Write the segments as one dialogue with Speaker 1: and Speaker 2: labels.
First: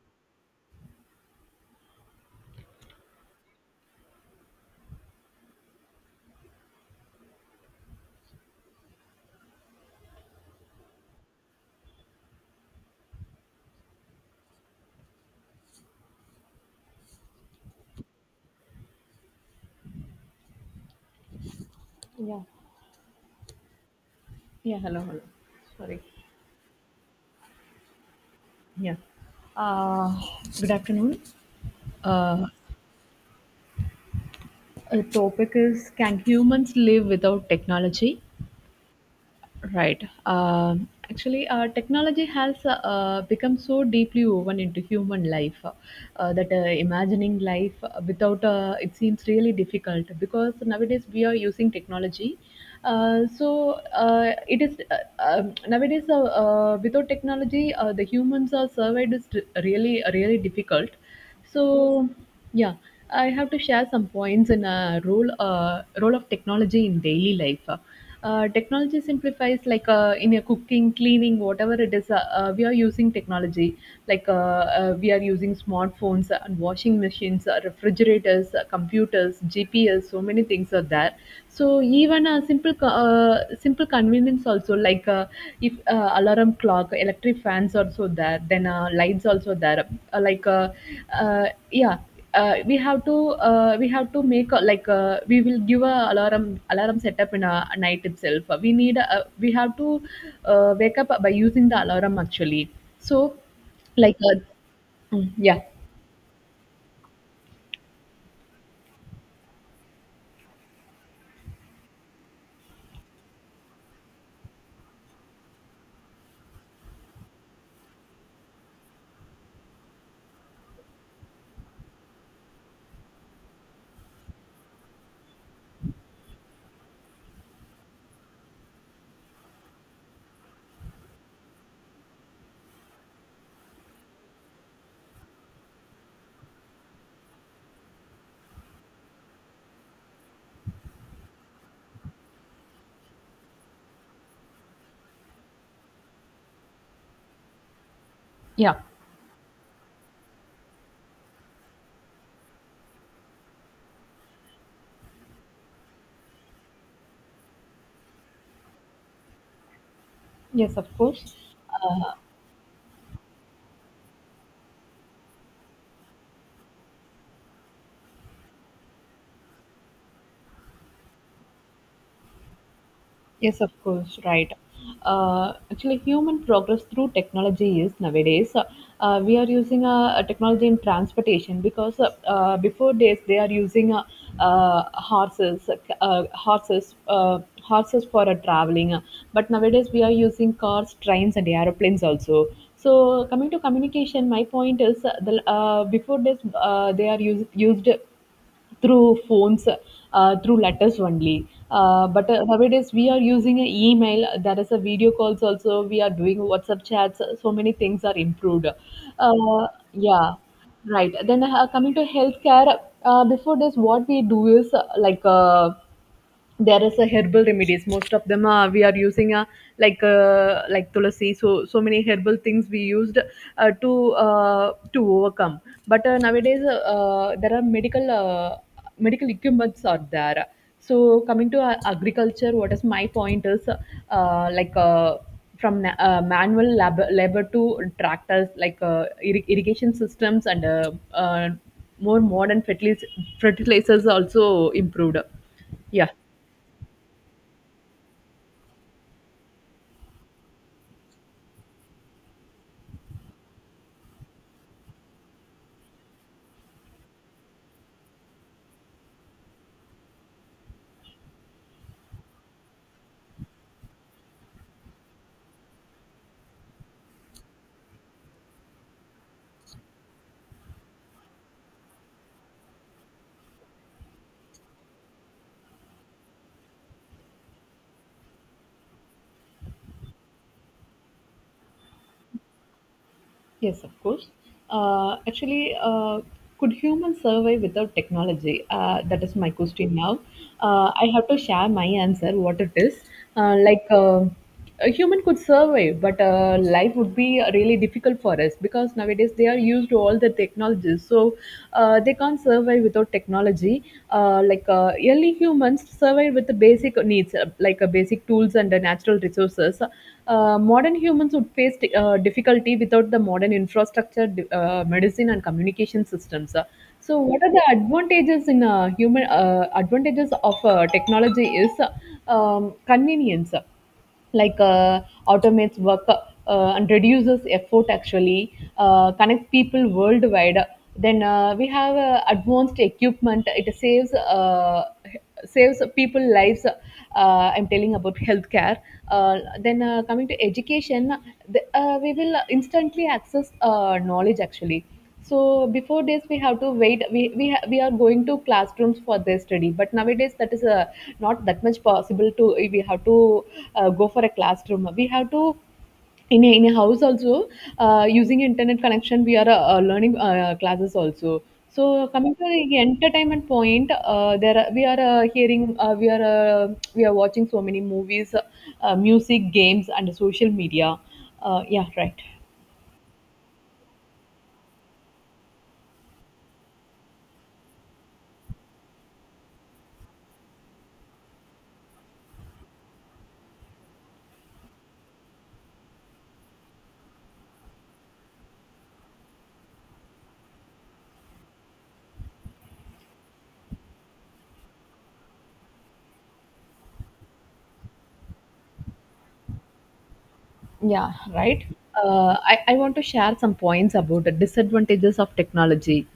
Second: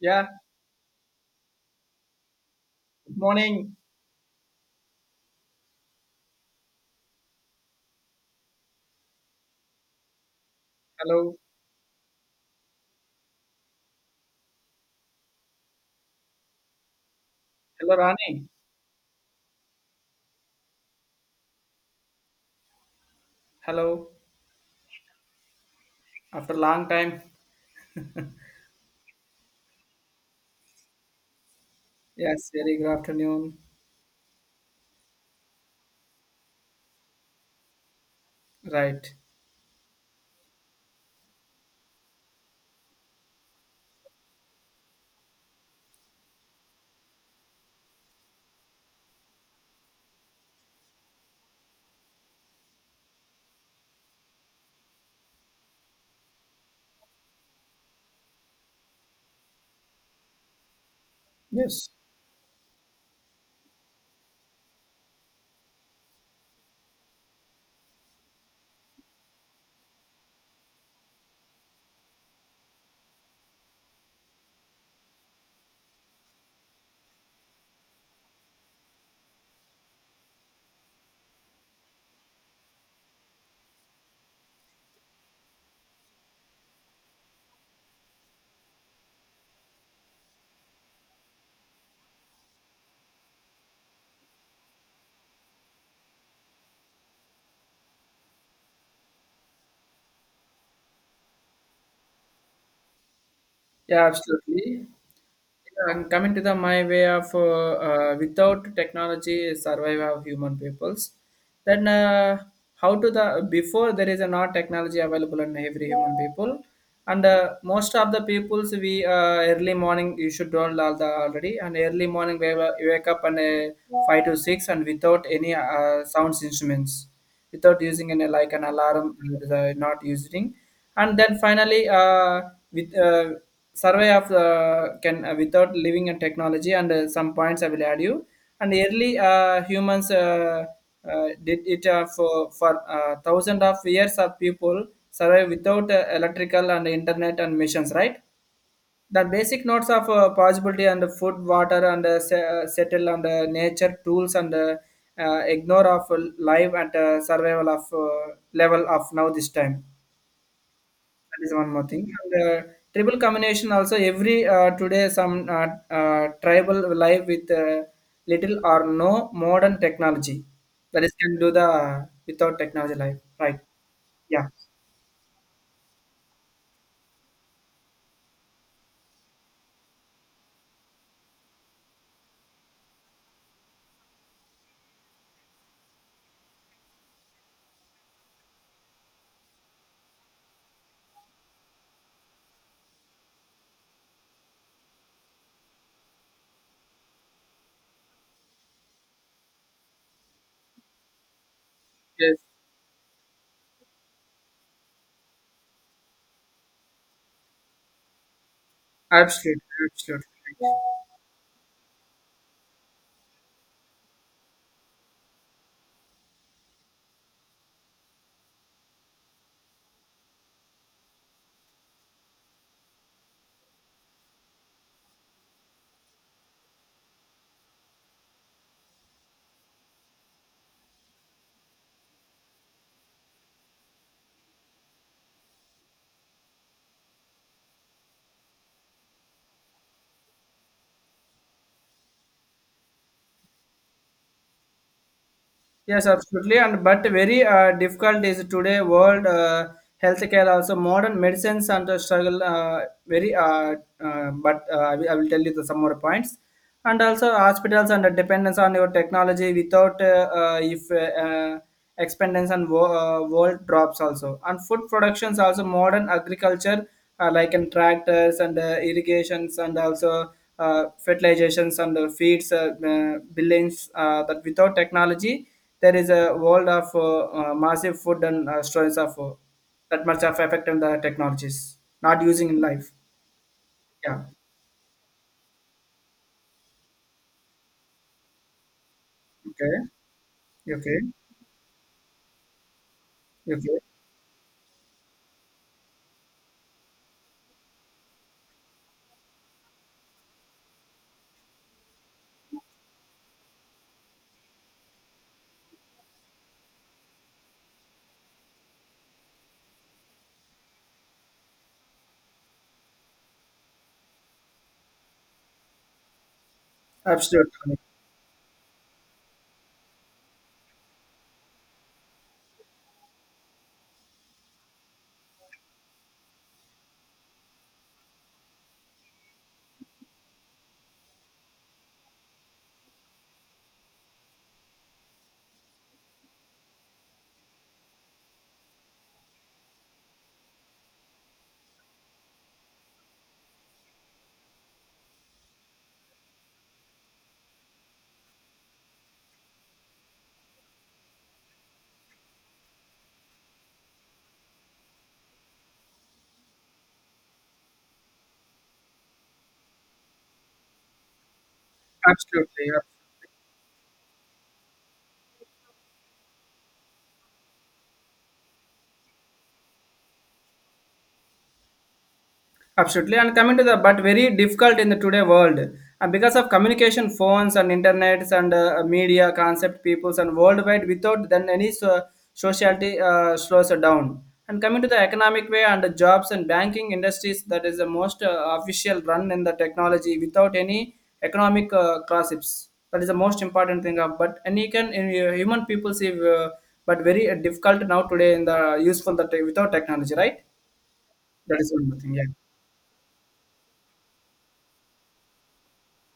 Speaker 1: Yeah, good morning. Hello. Hello, Rani.
Speaker 2: Yeah.
Speaker 1: Hello.
Speaker 2: Yeah. Hello. Hello. Sorry.
Speaker 1: After a long time.
Speaker 2: Yeah. Uh, good afternoon. Uh,
Speaker 1: Yes, very good afternoon.
Speaker 2: a topic is, can humans live without technology?
Speaker 1: Right.
Speaker 2: Right. Actually, technology has become so deeply woven into human life that imagining life without it seems really difficult, because nowadays we are using technology. So it is nowadays without technology, the humans are survived is really difficult.
Speaker 1: Yes.
Speaker 2: So yeah, I have to share some points in a role role of technology in daily life. Technology simplifies, like in your cooking, cleaning, whatever it is. We are using technology like we are using smartphones and washing machines, refrigerators, computers, GPS. So many things are there. So even a simple convenience also, like if alarm clock, electric fans also there, then lights also there, uh, like uh, uh, yeah uh, we have to we have to make a, like we will give a alarm setup in a night itself. We need a, we have to wake up by using the alarm, actually. So
Speaker 1: Yeah,
Speaker 2: like uh,
Speaker 1: absolutely.
Speaker 2: mm, yeah
Speaker 1: And coming to the my way of without technology survival of human peoples, then how to the before there is a not technology available in every human people, and most of the peoples we early morning you should don't all the already and early morning we wake up and five to six and without any sounds instruments without using any like an alarm, not using, and then finally, with survey of can without living in technology, and some points I will add you. And early humans did it for for thousands of years of people survive without electrical and internet and machines, right?
Speaker 2: yeah
Speaker 1: The basic notes of possibility and food, water and settle and nature tools and ignore of life and survival of level of now this time.
Speaker 2: yes, of course.
Speaker 1: That is one more thing. And, tribal combination also every today some tribal life with little or no modern technology. That is can do the without technology life. Right.
Speaker 2: Yes, of course,
Speaker 1: Yeah.
Speaker 2: right. Actually, human progress through technology is nowadays we are using a technology in transportation, because before days they are using uh, horses, horses, horses for traveling. But nowadays we are using cars, trains, and aeroplanes also. So coming to communication, my point is before days they are used through phones, through letters only. Uh, but
Speaker 1: Yes.
Speaker 2: uh, nowadays we are using an email. There is a video calls also. We are doing WhatsApp chats. So many things are improved.
Speaker 1: Absolutely.
Speaker 2: Yeah,
Speaker 1: Absolutely.
Speaker 2: right. Then coming to healthcare. Before this, what we do is like, there is a herbal remedies. Most of them are we are using a, like tulsi, so so many herbal things we used to overcome. But nowadays there are medical medical equipments are there. So coming to agriculture, what is my point is like from labor to tractors, like irrigation systems, and more modern fertilizers also improved.
Speaker 1: Yes,
Speaker 2: yeah
Speaker 1: absolutely. And but very difficult is today world, healthcare also modern medicines and the struggle, very. But I will tell you the some more points. And also hospitals and the dependence on your technology without if expendence and world drops also. And food productions also modern agriculture like in tractors and irrigations, and also fertilizations and feeds billions, that without technology there is a world of massive food and stories of that much of effect on the technologies not using in life.
Speaker 2: Yes, of
Speaker 1: Yeah.
Speaker 2: course. Actually, could humans survive without technology? That is my
Speaker 1: Okay.
Speaker 2: question now.
Speaker 1: Okay.
Speaker 2: I have to share my answer, what it is. Uh,
Speaker 1: Okay.
Speaker 2: like, uh, a human could survive, but life would be really difficult for us, because nowadays they are used to all the technologies. So, they can't survive without technology. Like, early humans survived with the basic needs, like a basic tools and natural resources, modern humans would face difficulty without the modern infrastructure, medicine, and communication systems. So, what are the
Speaker 1: Absolutely.
Speaker 2: advantages in human advantages of technology is convenience, like automates work and reduces effort, actually. Connects people worldwide. Then we have advanced equipment. It saves saves people lives. I'm telling about healthcare. Then coming to education, we will instantly access knowledge, actually. So before this we have to wait. We are going to classrooms for their study, but nowadays that is not that much possible. To we have to go for a classroom, we have to in a house also using internet connection. We are learning classes also. So coming to
Speaker 1: Absolutely.
Speaker 2: the entertainment point, there are, we are hearing, we are watching so many movies, music, games, and social media. uh, yeah right
Speaker 1: Absolutely, and coming to the but very difficult in the today world, and because of communication, phones and internets and media concept, peoples and worldwide. Without then any, so, sociality slows down. And coming to the economic way and the jobs and banking industries, that is the most official run in the technology without any economic gossips. That is the most important thing. Of, but and you can in, human people see, but very difficult now today in the useful the without technology, right?
Speaker 2: Yeah,
Speaker 1: That
Speaker 2: right.
Speaker 1: is one more thing. Yeah.
Speaker 2: I want to share some points about the disadvantages of technology.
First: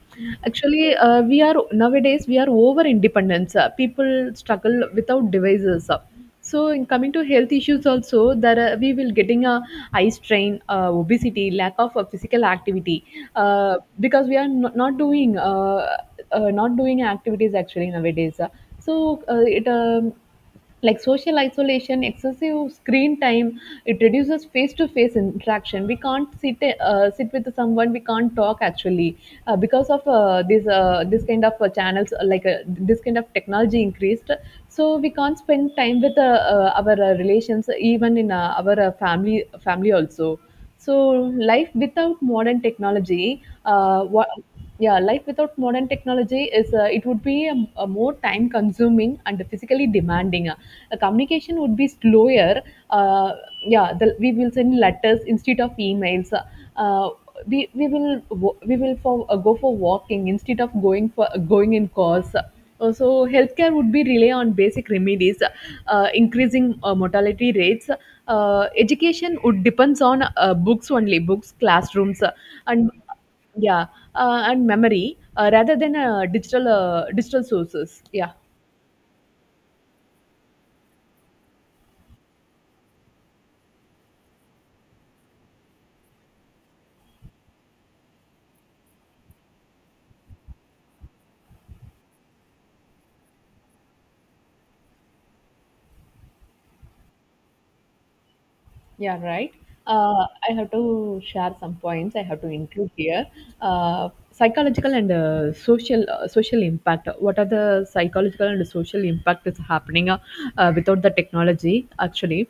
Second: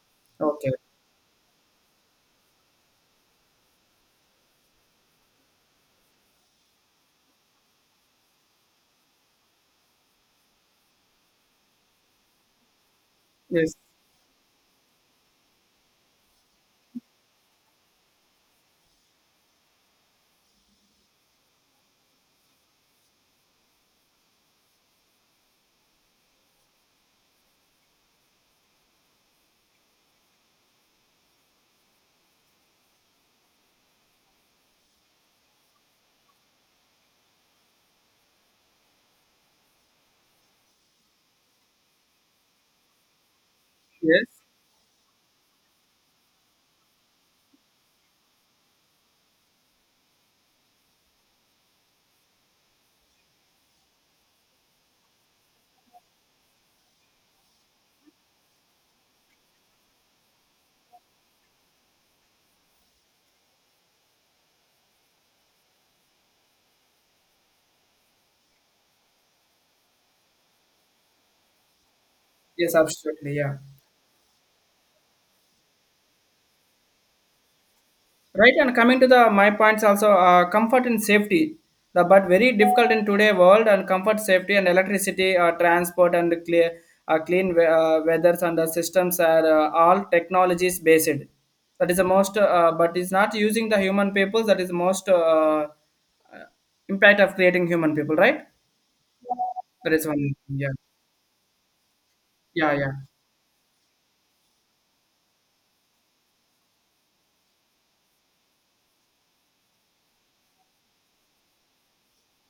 Speaker 1: Okay.
Speaker 2: Actually, we are nowadays we are over independence. People struggle without devices. So, in coming to health issues also, there are, we will getting a eye strain, obesity, lack of physical activity, uh,
Speaker 1: Yes,
Speaker 2: because we are not doing not doing activities actually nowadays. So it. Like social isolation, excessive screen time, it reduces face to face interaction. We can't sit sit with someone. We can't talk, actually, because of this kind of channels, this kind of technology increased. So we can't spend time with our relations, even in our family family also. So life without modern technology,
Speaker 1: yes,
Speaker 2: life without modern technology is it would be a more time consuming and physically demanding. The communication would be slower. Uh, we will send letters instead of emails. Uh, we will for, go for walking instead of going for going in cars, uh, so healthcare would be rely on basic remedies, increasing mortality rates. Education would depends on books only, books, classrooms,
Speaker 1: yes,
Speaker 2: and
Speaker 1: absolutely, yeah.
Speaker 2: yeah, and memory rather than digital sources. Yeah,
Speaker 1: Right, and coming to the my points also, comfort and safety, the but very difficult in today world and comfort, safety, and electricity, transport, and clean weathers, and the systems are all technologies based. That is the most, but is not using the human people. That is the most uh, impact of creating human people, right?
Speaker 2: yeah, right.
Speaker 1: That is one.
Speaker 2: I
Speaker 1: Yeah,
Speaker 2: have to share some points. I have to
Speaker 1: yeah,
Speaker 2: include
Speaker 1: yeah.
Speaker 2: here psychological and social impact. What are the psychological and social impact is happening without the technology? Actually,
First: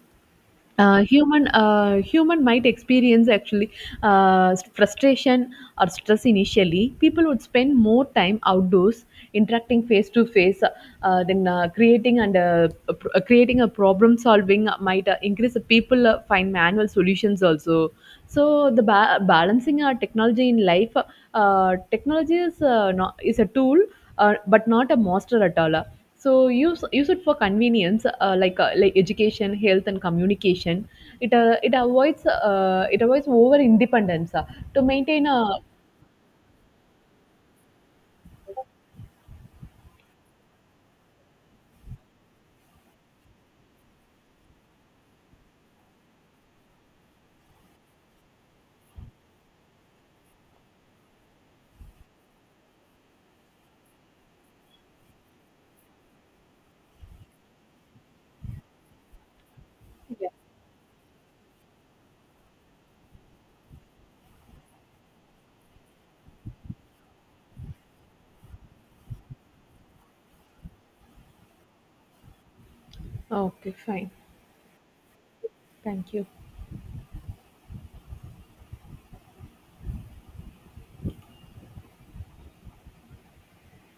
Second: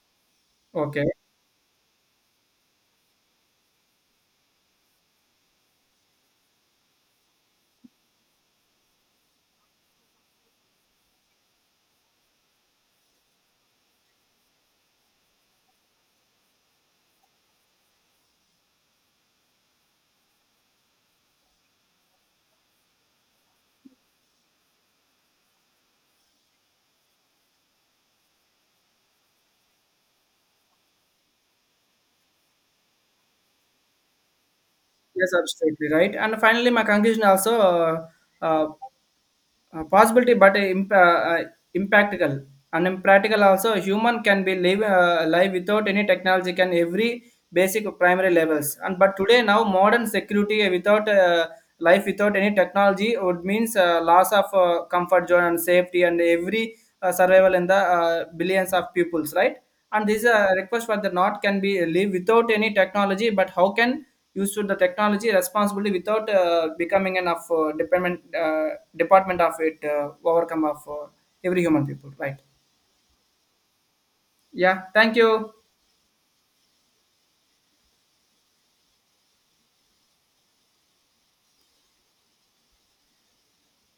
Speaker 1: Okay.
Speaker 2: human might experience actually frustration or stress. Initially people would spend more time outdoors interacting face to face, then creating a problem solving might increase. People find manual solutions also. So the balancing our technology in life, technology is not, is a tool, but not a monster at all. So use it for convenience, like like education, health, and communication. It avoids it avoids over independence, to maintain
Speaker 1: Yes,
Speaker 2: a.
Speaker 1: absolutely right. And finally, my conclusion also. Uh, Possibility, but impractical and impractical also. Human can be live live without any technology can every basic primary levels. And but today now modern security without life without any technology would means loss of comfort zone and safety and every survival in the billions of pupils, right? And this
Speaker 2: Yeah.
Speaker 1: request for the not can be live without any technology, but how can used to the technology responsibility without becoming enough of dependent department of it, overcome of every human people, right?
Speaker 2: Okay, fine.
Speaker 1: Yeah, thank you.
Speaker 2: Thank you.